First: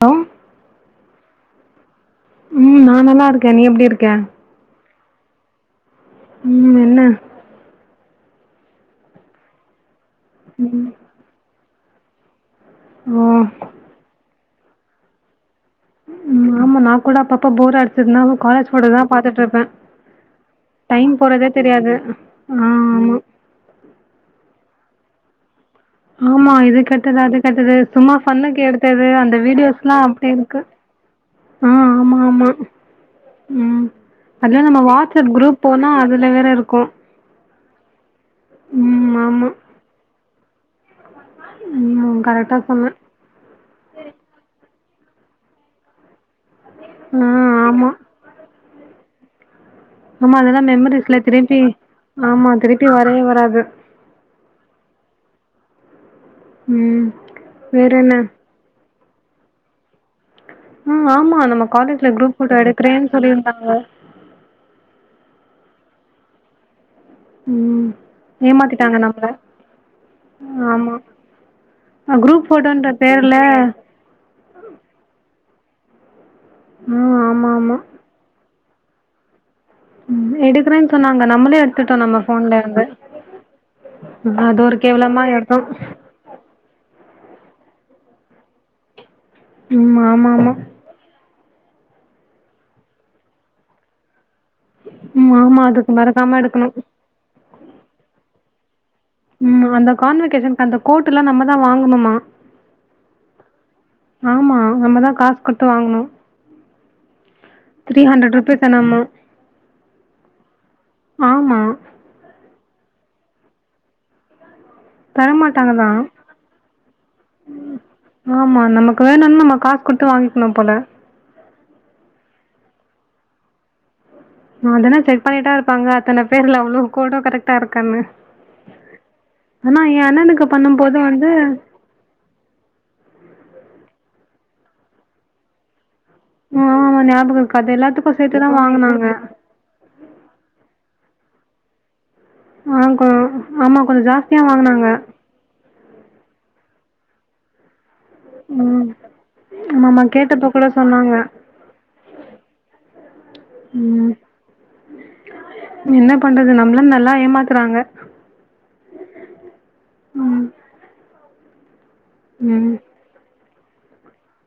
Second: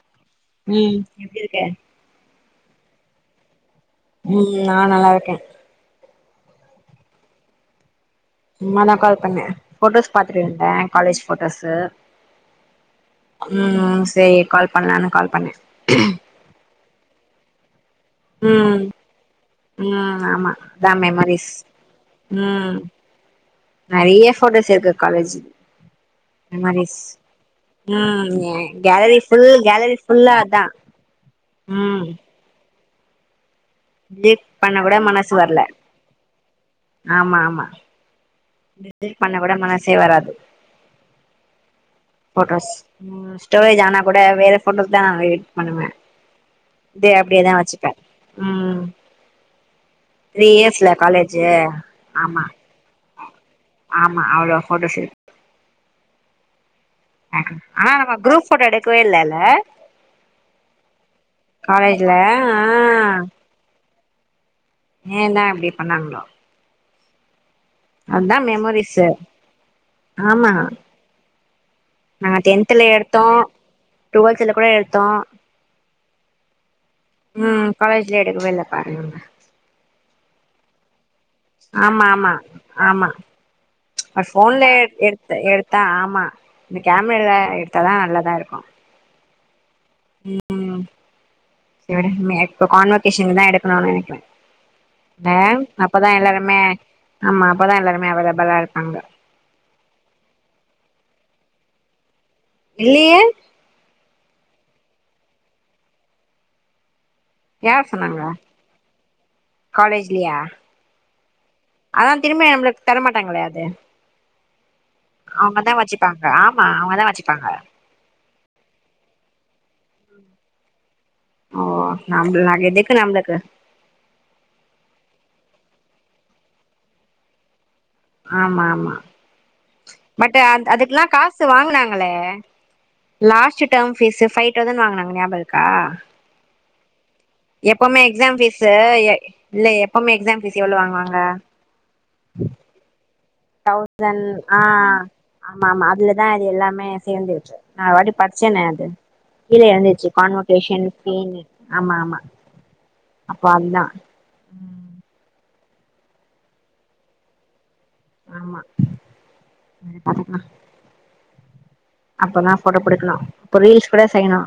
Hello உம் எப்டி இருக்க உம் நா நல்லா இருக்கே நீ எப்டி இருக்க நீ நா நல்லா இருக்கே உம் என்ன சும்மா தா கால் பண்ணே ஃபோட்டோஸ் பாத்துட்டு இருந்தே காலேஜ் ஃபோட்டோஸ் ஓ உம் சேரி கால் பண்லானு கால் பண்ணே ம் ஆமா நா கூட அப்போ அப்ப போர் காலேஜ் ம் போட்டோ தா பாத்துட்ருப்பே ம் ஆமா அதா டைம் போறதே மெமரிஸ் தெரியாது ஆ ம் ஆமா நெறைய போட்டோஸ் இருக்கு காலேஜ் ஆமா இது மாமீஸ் கெட்டது அது கெட்டது சும்மா உம் எ ஃபண்ணுக்கு எடுத்தது கேலரி அந்த ஃபுல் வீடியோஸ்லா கேலரி அப்டி ஃபுல்லா இருக்கு அதா உம் உம் அதுலா பண்ண நம்ம கூட வாட்ஸ்அப் மனசு குரூப் வரல போனா அதுல வேற இருக்கும்ண ஆமா ஆமா டெலிட் பண்ண கூட மனசே வராது ம் கரெக்டா போட்டோஸ் சொன்ன ம் ஸ்டோரேஜ் ஆனா கூட வேற போட்டோஸ் தா நா எடிட் பண்ணுவே இது ஆ அப்டியே ஆமா தாவச்சுப்பே உம் சும்மா ஆமா அதெல்லா மெமரிஸ்ல காலேஜு திருப்பி ஆமா திருப்பி வரவே வராது ஆமா அவ்ள ஃபோட்டோஸ் இருக் உம் ஆனா நம்ம குரூப்ஃ போட்டோ எடுக்கவே இல்லல்ல உம் ஆமா நம்ம காலேஜ்ல குரூப் ஃபோட்டோ எடுக்கிறேன் சொல்லிருந்தாங்க ஏந்தா இப்டி பண்ணான்ங்ளோ உம் ஏமாத்திட்டாங்க மெமரிஸு நம்மள ஆமா நாங்க குரூப் டென்த்ல ஃபோட்டோன்ற எடுத்தோ பேர்ல டுவெல்த்ல கூட எடுத்தோ ஆ ஆமா உம் ஆமா காலேஜ் ல எடுக்கவே இல்ல பாருங்க உம் எடுக்கறேன் சொன்னாங்க நம்மளே எடுத்துட்டோ நம்ம ஃபோன்ல இருந்து ஒரு அது ஃபோன்ல ஒரு எ கேவலமா எடுத்தோ எடுத்தா ஆமா இந்த கேமரால எடுத்தாதா நல்லதா இருக்கு உம் ஆமா ஆமா இவனுக்கு மே இப்போ கான்வகேஷன் தா எடுக்கணுன் நெனைக்குறே ம் ஆமா பேங்க் அதுக்கு அப்பதா மறக்காம எல்லாருமே எடுக்கணு ஆமா அப்பதா எல்லாருமே அவைலபிளா இருப்பாங்க ம் அந்த கான்வெகேஷனுக்கு அந்த கோட் எல்லா நம்ம தா வாங்கணுமா இல்லியே ஆமா நம்மதா காசு குடுத்து வாங்கணு யார் த்ரீ சொன்னாங்க ஹண்ட்ரட் ரூபிஸ் என்னமோ காலேஜ்லயா ஆமா அதா திரும்பயு நம்மளுக்கு தரமாட்டாங்களே அது அவுங்கதா தரமாட்டாங்க தான். வச்சுப்பாங்க ஆமா அவுங்கதா வச்சுப்பாங்க ஆமா நமக்கு வேணுன் நம்ம காசு குடுத்து வாங்கிக்கணு போல ஓ நம்பள ந எதுக்கு நம்பளுக்கு அதனா செக் பண்ணிட்டா இருப்பாங்க அத்தன பேர்ல அவ்ளோ கோடு கரெக்டா இருக்கானு ஆமா ஆமா பட் அண்ணனுக்கு அ பண்ணும்போது அதுக்கெல்லா வந்து காசு வாங்குனாங்களே last term fees five thousand வாங்குனாங்க ஞாபக இருக்கா ஆ ஆமா ஞாபகம் இருக்கு. அது எப்பவுமே எல்லாத்துக்கும் எக்ஸாம் சேர்த்து தான் ஃபீஸு வாங்குனாங்க. எ இல்ல எப்பவுமே எக்ஸாம் ஃபீஸ் எவ்ளோ வாங்குவாங்க ஆ கொ ஆமா கொஞ்சோ தென் ஜாஸ்தியா ஆ வாங்குனாங்க ஆமா ஆமா அதுலதா அது எல்லாமே சேந்து இருக்கு நா ஒருவாட்டி படிச்சனே அது ம். கீழயே ஆமாமா இருந்துச்சு கேட்டப்போ கூட கான்வகேஷன் சொன்னாங்க. ஃப்பி னு ஆமா ஆமா அப்போ அதா ம். என்ன பண்றது நம்மள நல்லா ஏமாத்துறாங்க ஆமா விடு பாத்துக்கலா ம். அப்போதா ம். போட்டோ குடுக்கணு இப்ப ரீல்ஸ் கூட செய்யணு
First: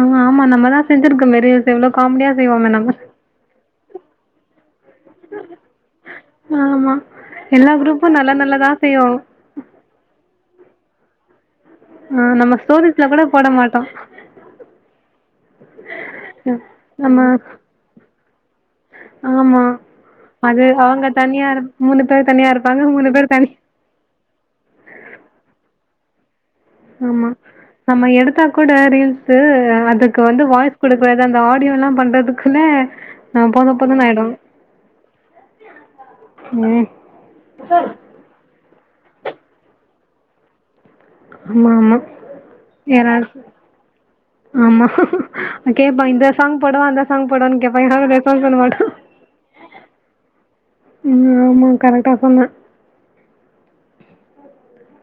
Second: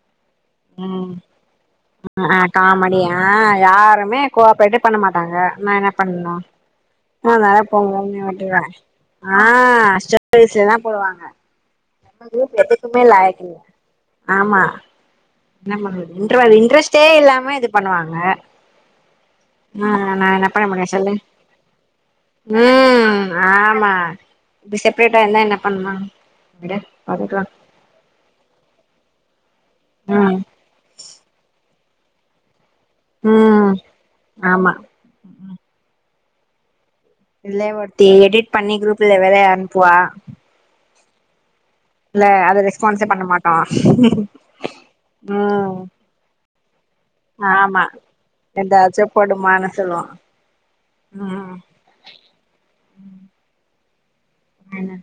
ஆமா ஆமா நம்மதா ம் செஞ்சிருக்கோமே ரீல்ஸ் எவ்ளோ காமெடியா ஆ செய்வோமே நம்ம காமெடி ஆ யாருமே கோவாப்ரேட்டே பண்ண மாட்டாங்க நா என்ன பண்ணு ஆமா அதனால எல்லா குரூப்பும் போங்கனு நல்ல விட்ருவே நல்லதா செய்யும் ஆ ஸ்டெப் வயசுல தா போடுவாங்க ஆ நம்ம குரூப் எதுக்குமே ஸ்டோரிஸ்ல கூட லாயிக்கு போட மாட்டோம் இல்ல என்ன பண்றது இன்டவெல் இன்ட்ரெஸ்ட்டே நம்ம இல்லாம இது பண்ணுவாங்க ஆமா ஆ நம்ம என்ன பண்ண அது முடியு அவங்க சொல்லு தனியா இரு மூணு பேர் தனியா இருப்பாங்க மூணு ம் பேர் தனி ஆமா இப்டி செப்ரேட்டா இருந்தா என்ன பண்ணலா ஆமா நம்ம எடுத்தா கூட ரீல்ஸ் அதுக்கு ம் வந்து வாய்ஸ் குடுப்பது அந்த ஆடியோ எல்லா பண்றதுக்குல்ல ஆ ம் போது போது னு ஆயிடு ஆமா ம் இல்லே ஒருத்தி எடிட் பண்ணி குரூப்ல வேற அனுப்புவா ஆமா ஆமா இல்ல அத ரெஸ்பான்ஸே பண்ண யாராது மாட்டோ ஆமா ம் கேட்பா இந்த சாங் போடவா அந்த சாங் போடவான்னு கேட்பா யாரு ரெஸ்பான்ஸ் பண்ணமாட்டோ போடுமானு சொல்லுவோ ம் ஆமா கரெக்டா சொன்ன ஹல்லோ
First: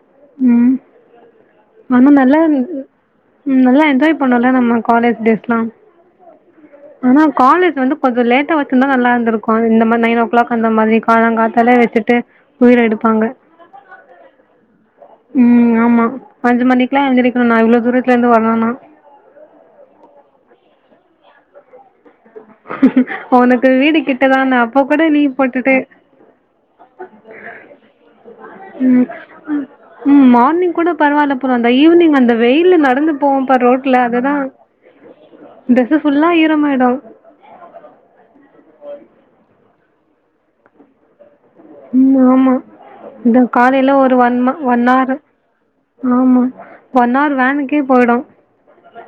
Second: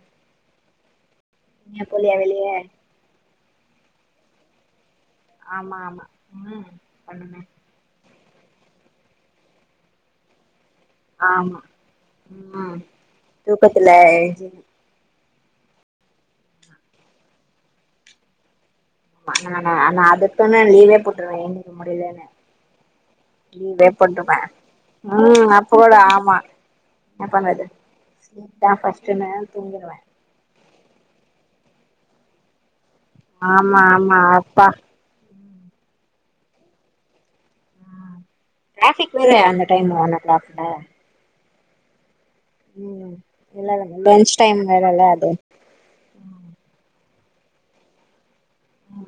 நம்ம நல்லா வெளிய இருந்துது ம் நல்லா என்ஜாய் பண்ணோல நம்ம காலேஜ் டேஸ் ஆமா ஆமா ம் ஆனா பண்ணுங்க காலேஜ் வந்து கொஞ்சோ லேட்டா வச்சி இருந்தா நல்லா இருந்துக்கு இந்த மாரி நைன் ஓ கிளாக் அந்த மாரி ஆமா காலங்காத்தாலே வச்சுட்டு ம் உயிர எடுப்பாங்க தூக்கத்துல எழ்ஞ்சி ம் ஆமா அஞ்சு மணிக்கெல்லா எந்திருக்கணு நா இவ்ளோ தூரத்துல இருந்து வரணுணா மா நானா நா அதுக்குதான லீவே போட்டுருவே எந்திரிக்க முடிலன்னு உனக்கு வீடு கிட்டதான அப்போ கூட லீவ் ம் போட்டுட்டு அப்பகூட ஆமா ன பண்றது ஸ்லீப் தா ம் ஃபஸ்ட்டுன்னு தூங்கிருவே ம் மார்னிங் கூட பரவால்ல போல அந்த ஈவினிங் அந்த வெயில் நடந்து போவோம்பா ஆமா ரோட்ல ஆமா அதுதா அப்பா ட்ரெஸ்சு ஃபுல்லா ஈரமாயிடு ஆ டிராஃபிக் வேற அந்த டைம் ஒன் ஓ கிளாக்ல ம் ஆமா ம் அதா இல்ல காலையில ஒரு லன்ச் ஒன் ம டைம் ஒன் வேறல்ல ஹாரு அது ஆமா ஒன்னார் வேனுக்கே போயிடு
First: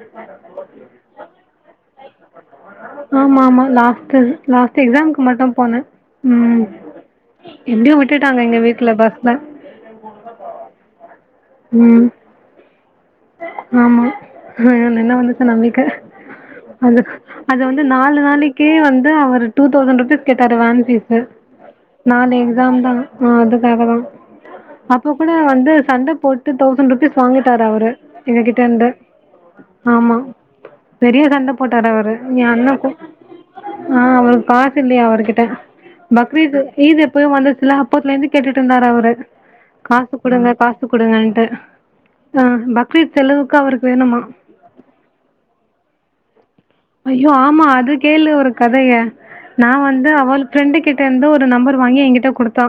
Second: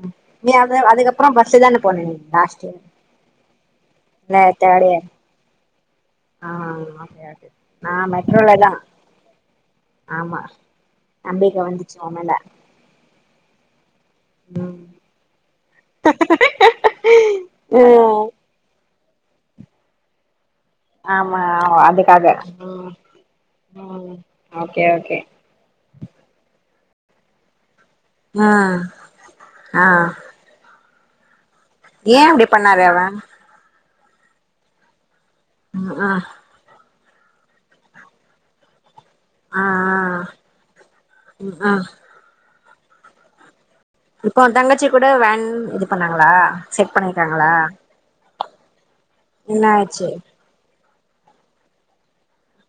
ம் நீ அது அதுக்கப்பற பஸ்சு தான போன நீ லாஸ்ட் ஆமா ஆமா லாஸ்ட்டு இல்ல லாஸ்ட் தேர்ட் இயர் எக்ஸாம்க்கு மட்டு போன ஆ ஓகே ஓகே எப்டியோ நா விட்டுட்டாங்க மெட்ரோல எங்க தா வீட்ல பஸ்ல ஆமா நம்பிக்க வந்துச்சு ம் உ மேல ஆமா ம் வேணன்ன வந்துச்சு நம்பிக்க அது அது வந்து நாலு ம் நாளைக்கே வந்து அவரு டூ தௌசண்ட் ருபீஸ் கேட்டாரு வேன் ஃபீஸ்சு ஆமா அதுக்காக நாலு எக்ஸாம் ம் தா அதுக்காகதா ம் ஓகே அப் ப ஓகே கூட வந்து சண்ட போட்டு தௌசண்ட் ருபீஸ் வாங்கிட்டாரு அவரு எங்ககிட்ட ம் இருந்து ஆ ஆமா பெரிய சண்ட போட்டாரு அவரு ஏ எ அப்டி பண்ணாரு அண்ணாக்கு அவ ஆ அவரு காசு இல்லையா அவருகிட்ட ம் ஆ பக்ரீது ஈது எப்பயோ வந்துச்சுல அப்பத்துலருந்து கேட்டுட்டு இருந்தாரு அவரு ஆ காசு ஆ குடுங்க காசு குடுங்கன்ட்டு ம் ஆ அ பக்ரீத் செலவுக்கு அவரு இப்போ உ தங்கச்சி கூட வேன் இது பண்ணாங்களா செட் ஐயோ பண்ணிருக்காங்களா ஆமா அது கேளு ஒரு கதய என்ன நா ஆச்சு வந்து அவளு ஃப்ரெண்டு கிட்ட இருந்து ஒரு நம்பர் வாங்கி என்கிட்ட குடுத்தா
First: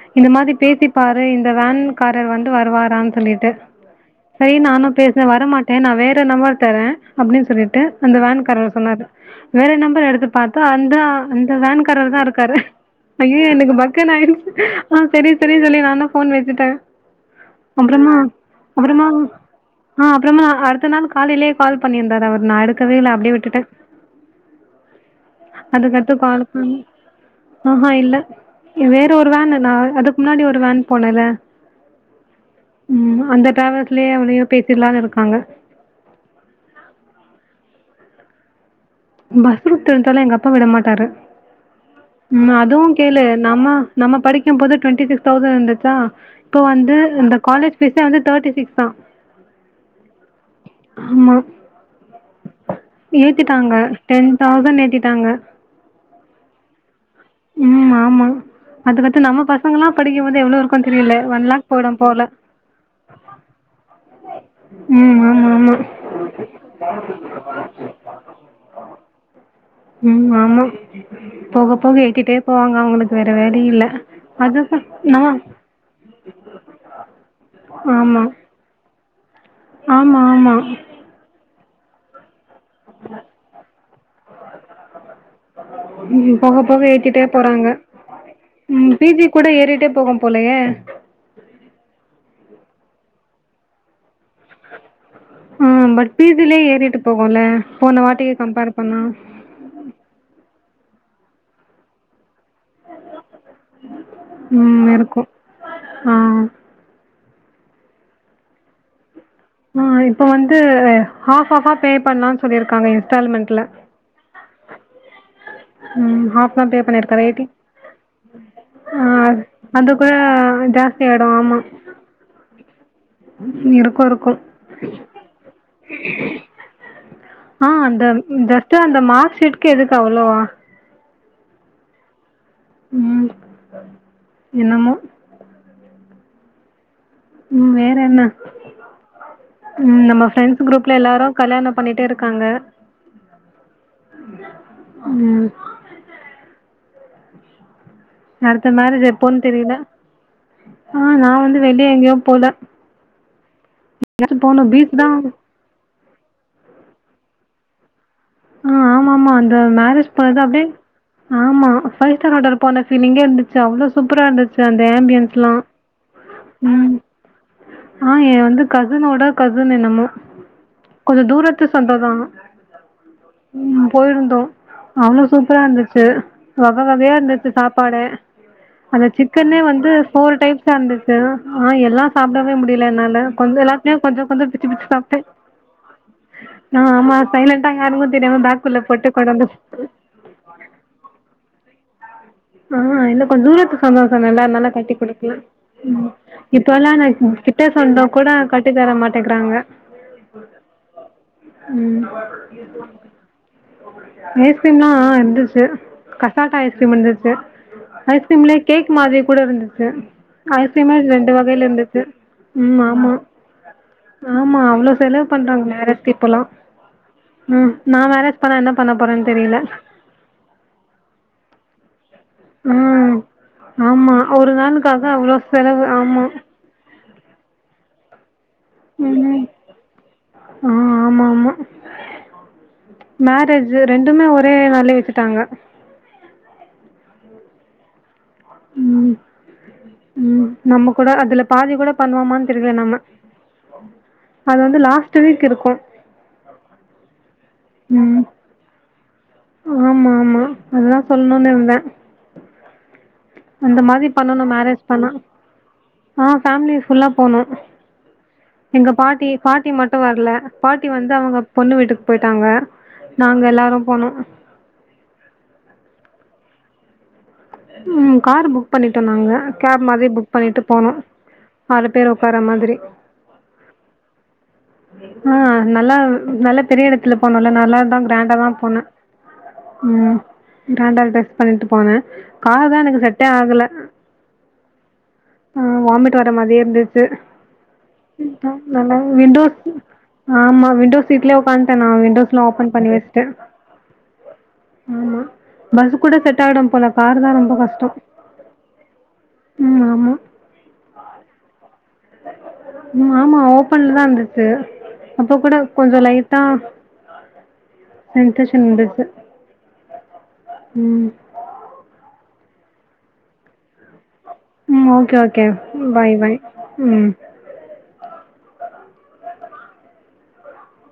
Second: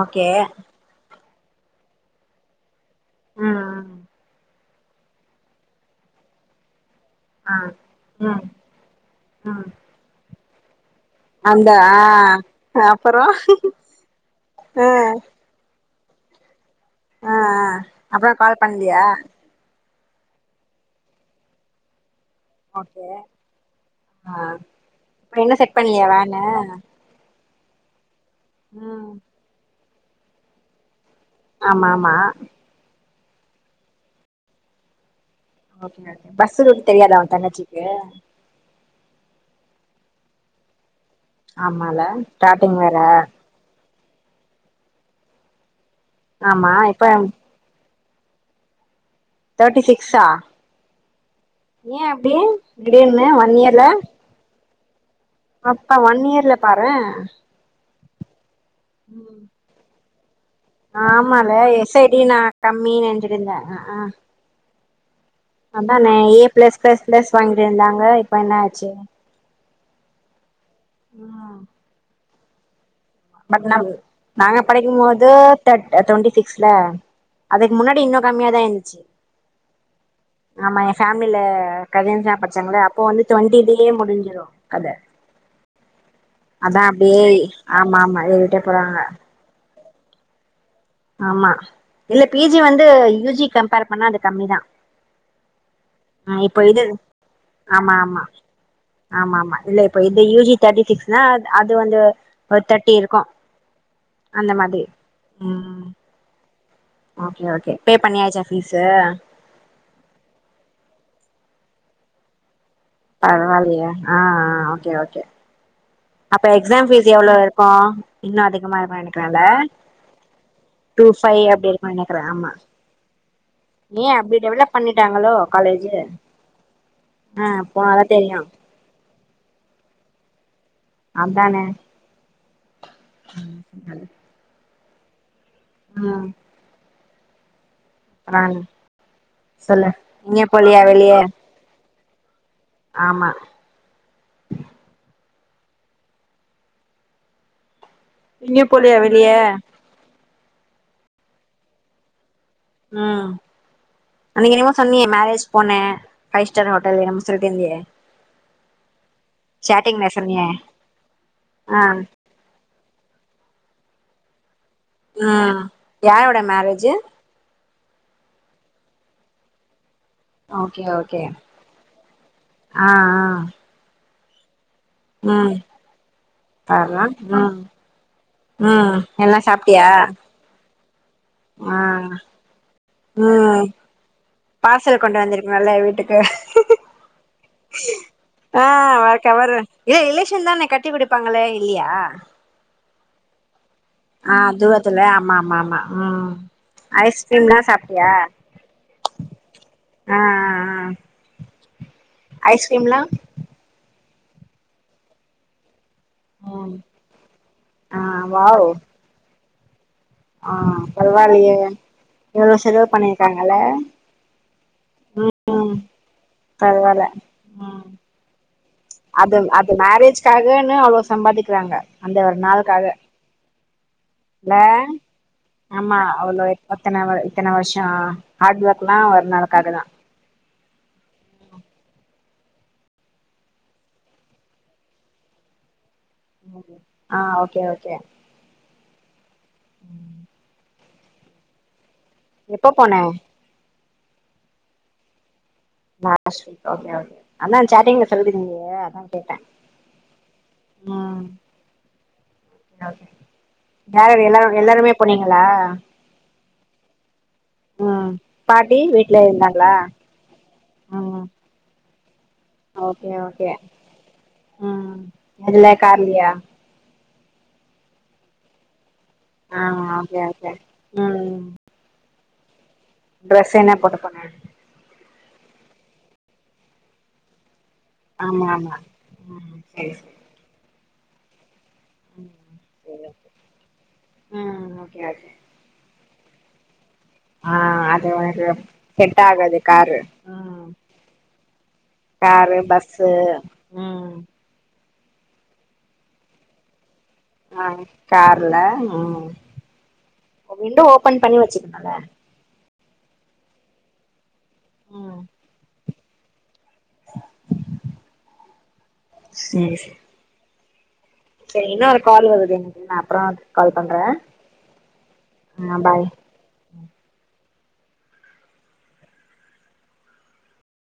ஓகே இந்த மாதி பேசி பாறே இந்த வேன் காரர் வந்து வருவாரான்னு சொல்லிட்டு ம் ம் சரி நானு பேசுனே வரமா டே நா வேற நம்பர் தரே அப்டின்னு ஆ சொல்லிட்டு அந்த ம் வேன்காரர் சொன்னாரு ம் வேற நம்பர் எடுத்து பாத்த அந்தா அந்த வேன்காரர் தா இருக்காரு அப்புறோ ஐயையோ எனக்கு பக்குனு ஆயிருச்சு ஆ சரி சரினு சொல்லி நா தா ஃபோன் வச்சுட்டே ஆ அப்பறமா அப்புறோ கால் பண்லியா அப்பறமா ஆ அப்புறமா அடுத்த நாள் காலேலயே கால் பண்ணியிருந்தாரு அவரு நா எடுக்கவே ஓகே இல்ல அப்டியே விட் ட ஆ இப்ப என்ன செட் பண்ணியா அதுக்கடுத்து பாலு வேனு புளி ஆஹா இல்ல ம் வேற ஒரு வேனு நா அதுக்கு முன்னாடி ஒரு வேன் போனேல ஆமாமா ம் அந்த டிரவல்ஸ்லயே அவ்வளயு பேசிடலான்னு இருக்காங்க ஓகே ஓகே பஸ்சு ரூட் தெரியாதா அவ தங்கச்சிகு பஸ் ரூட் தெரிஞ்சாலு எங்க அப்பா விட மாட்டாரு ஆமால ம் ஸ்டார்டிங் அதுவு வேற கேளு நம்ம நம்ம படிக்கும் போது டுவெண்டி சிக்ஸ் தௌசண்ட் இருந்துச்சா இப்ப வந்து இந்த காலேஜ் ஃபிஸ் வந்து தேர்டி சிக்ஸ் தா தேட்டி சிக்ஸா ஆமா ஏ அப்டி திடீர்னு ஒன் ஏத்திட்டாங்க இயர்ல டென் தௌசண்ட் ஏத்திட்டாங்க அப்பா ஒன் இயர்ல பாரே ம் ஆமா அது வத்து நம்ம பசங்கலா படிக்கு போது எவ்ளோ இருக் ஆமால எசஐடி நா கம்மி நெனஞச்சுட்டுருந்தே அ ஆ ம் ஆமா அதான ஏ ஆமா பிளஸ் பிளஸ் பிளஸ் வாங்கிட்டு இருந்தாங்க இப்ப என்ன ஆச்சு ம் ஆமா ம் போக போக எங்கிட்டே பட் நம் நாங்க அதுதா படிக்கும் போது நம்ம த்ர்ட் டொண்டி சிக்ஸ்ல அதுக்கு முன்னாடி ஆமா இன்னும் கம்மியாதா இருந்ச்சு ஆமா ஆமா பேமில கசின்ஸ்லா பச்சாங்கள்ல அப்போ வந்து டுவெண்டி டே முடிஞ்சிடும் கத ம் போக போக அதா அப்டியே ஏத்திட்டே போறாங்க ஆமா ஆமா ஏறிட்டே ம் போறாங்க பி ஜி கூட ஏறிட்டே போகும் போலயே ஆமா இல்ல பி ஜி வந்து யூ ஜி கம்பேர் பண்ண அது கம்மிதா ம் பட் பீ ஆ இப்ப சிலயே இது ஏறிட்டு போகும்ல ஆமா போன ஆமா வாட்டி கம்பேர் பண்ணா ஆமா இல்லப் இப்ப இது யூஜி தேர்டி சிக்ஸ்னா அது வந்து ஒரு தேர்ட் ம் இருக்கோ ம் ஆ ஓகே ஓகே பே பண்ணியாச்சா பீஸு ஆ இப்ப வந்து ஹாஃப் ஹாஃப் பே பண்ணலாம் சொல்லிருக்காங்க பரவால்லியோ ஆ ஓக்கே ஓக்கே ம் அப்ப ஹாஃப் தான் பே எக்ஸாம் பீஸ் பண்ணியிருக்காரு எவ்ளே எயிட்டி இருக்கோ இன்னூ அதிகமா ஆ பண்ணிக்குவோ இல்ல அது கூ ஜாஸ்தி ஆயிடோ ஆமா நா நெனைக்கறே ஆமா இறுக்கே ஏ இறுக்கூ அப்டி டெவலப் பண்ணிட்டாங்களோ காலேஜு ஆ அந்த போனாதா தெரியு ஜஸ்ட்ட் அந்த மார்க் ஷீட்டு்க்கு எதுக்கு அவ்ளவா அதானே ம் என்னமோ ஆ ம் வேற என்ன பரவால்ல சொல்லு ம் நம்ம எங்கயு பிரான்ட்ஸ் போலியா குரூப்ல வெளிய எல்லாரூ கல்யாண பண்ணிட்டே இருக்காங்க ஆமா ம் எங்கயு அடுத்த போலியா மேரேஜ் வெளிய எப்போன்னு தெரியல ஆ நா வந்து வெளியே எங்கேயு போல ம் எங்கயாச்சும் அன்னிக்கி போகணும் என்னமோ பீச் சொன்னியே தான் மேரேஜ் பொனே பைவ் ஸ்டார் ஹோட்டல் என்னமோ செல்ட்ருந்தியே ஆ ஆமா ஆமா அந்த மேரேஜ் போனது சொன்னியே அப்படியே ஆமா ஆ ஃபைவ் ஸ்டார் ஹோட்டல் போன பீலிங்கே இருந்துச்சு அவ்ளோ சூப்பரா இருந்துச்சு அந்த ஆம்பியன்ஸ்ல்லா ம் யாரோட மேரேஜு ம் ஆ என் வந்து கசினோட கசின் என்னமோ ஓகே ஓகே கொஞ்சம் தூரத்து சொந்தம் தான். ஆ ஆ ம் போயிருந்தோ அவ்ளோ ம் சூப்பரா இருந்துச்சு வக பார்றா வகையா இருந்துச்சு ம் சாப்பாடே ம் அந்த எல்லா சிக்கனே சாப்ட்டியா வந்து போர் டைப்ஸ் ரிச்சா இருந்துச்சு ஆ எல்லா சாப்பிடவே முடியல என்னால கொஞ்சே எல்லாத்துலயூ கொஞ்சோ கொஞ்சோ பிச்சு பிச்சு சாப்ட்டே நல்லா வே ட்டுக்கு ஆ ஆமா சைலெண்டா [unintelligible] [unintelligible] ஏய் ரிலேஷன் தான கட்டி குடிப்பாங்களே இல்லியா ஆ இல்ல கொஞ்தூரத் சொந்தோ ஆ சென்னேல்ல அத்னால கட்டி தூரத்துல கொடுக்கல ஆமா ஆமா ஆமா ம் இப்ப எல்லாம் ந ஐஸ்கிரீம்லா கிட்ட சாப்ட்டியா சொந்தோம்கூட கட் டித்தர மாட்டேங்கிறாங்க ஆ அ ஆ ம் ஐஸ்கிரீம்லா ஐஸ்கிரீம்லா இந்துச்சு கசாட்டா ம் ஐஸ்கிரீம் இருந்து சு ஆ ஐஸ்கிரீம்லயே வாவ் கேக் மாதிரி கூட இருந்துச்சு ஆ ஐஸ்கிரீமே ரெண்டு பரவாயில்லையே வகையில இருந்துச்சு எவ்ளோ ம் செலவு ஆமா பண்ணிருக்காங்கல்ல ஆமா அவ்ள செலவு பண்றாங்க மேரேஜ் க்கு இப்பல்லா பரவால ம் நா மேரேஜ் பண்ணா என்ன பண்ண போறேன் தெரியில சகன்னு அவ்ளோ சம்பாதிக்கிறாங்க அந்த நாளுக்காக ம் ஆமா ஒரு இல்ல நாளுக்காக அவ்ளோ செலவு ஆமா அவ்ளோ ஒத்தன வ இத்தன வருஷ ஹார்ட் ஒர்க் எல்லா ஒரு ம் நாளுக்காகதா ஆ ஆமா ஆமா மேரேஜு ரெண்டுமே ஒரே நாள்ளே வச்சுட்டாங்க ஆ ஓகே ஓகே ம் ம் நம்ம கூட அதுல பாதி கூட பண்ணுவமான்னு எப்போ தெரியில போன நம்ம அது வந்து லாஸ்ட் வீக் இருக்கூ லாஸ்ட் வீக் ஓகே ஒகே அதா சாட்டிங்ல ம் சொல்லீருக்கீங்களே அதா கேட்டேன் ஆமா ஆமா அதா சொல்ணுன்னு இருந்தே ஓகே அந்த வேற மாரி யாரு பண்ணணு எல்லாரு மேரேஜ் எல்லாருமே பண்ணா போனீங்களா ஆ ஃபேமிலி ஃபுல்லா போனோ ம் எங்க வீட்ல பாட்டி பாட்டி இருந்தாங்களா மட்டு வர்ல பாட்டி வந்து ம் அவுங்க பொண்ணு வீட்டுக்கு போய்ட்டாங்க ஓகே ஓகே ம் எதுல கார்லயா ம் காரு புக் பண்ணிட்டோ நாங்க ஆ கேப் மாதிரி ஓகே புக் ஓகே பண்ணிட்டு போனோ ம் ஆறு பேர் உக்கார மாரி ட்ரெஸ் என்ன போட்டு போன ஆ நல்லா நல்ல பெரிய எடத்துல போனோல நல்லா தா கிரேண்டா ஆமா தா ஆமா போனே ம் சரி சரி ம் கிராண்டா டிரஸ் பண்ணிட்டு போனே ம் கார் தா எனக்கு சரி ஓகே செட்டே ஆகல ம் ஓகே ஓகே ஆ வாமிட் வர மாதிரியே இருந்துச் ஆ அது ஒனக்கு செட்ட விண்டோஸ் ஆகாது காரு ஆமா ம் விண்டோஸ் சீட்லயே உக்காண்டே நானு விண்டோஸ்லா காரு ஓபன் பண்ணி பஸ்ஸு வச்ட்டே ம் ஆமா பஸ் கூட செட் ஆயிடும் போல காரு தா ரொம்ப ஆ கஷ்டொ கார்ல ம் ம் ஆமா விண்டோ ஓபன் பண்ணி வச்சுக்குலால ம் ஆமா ஓபன்ல தா இருந்துச்சு ம் அப்ப கூட கொஞ்சோ லைட்டா [unintelligible] ம் செரி இன்னொரு கால் வருது எனக்கு நா அப்பறம் கால் பண்றே ம் ஓகே ஓகே பாய் பாய் ம்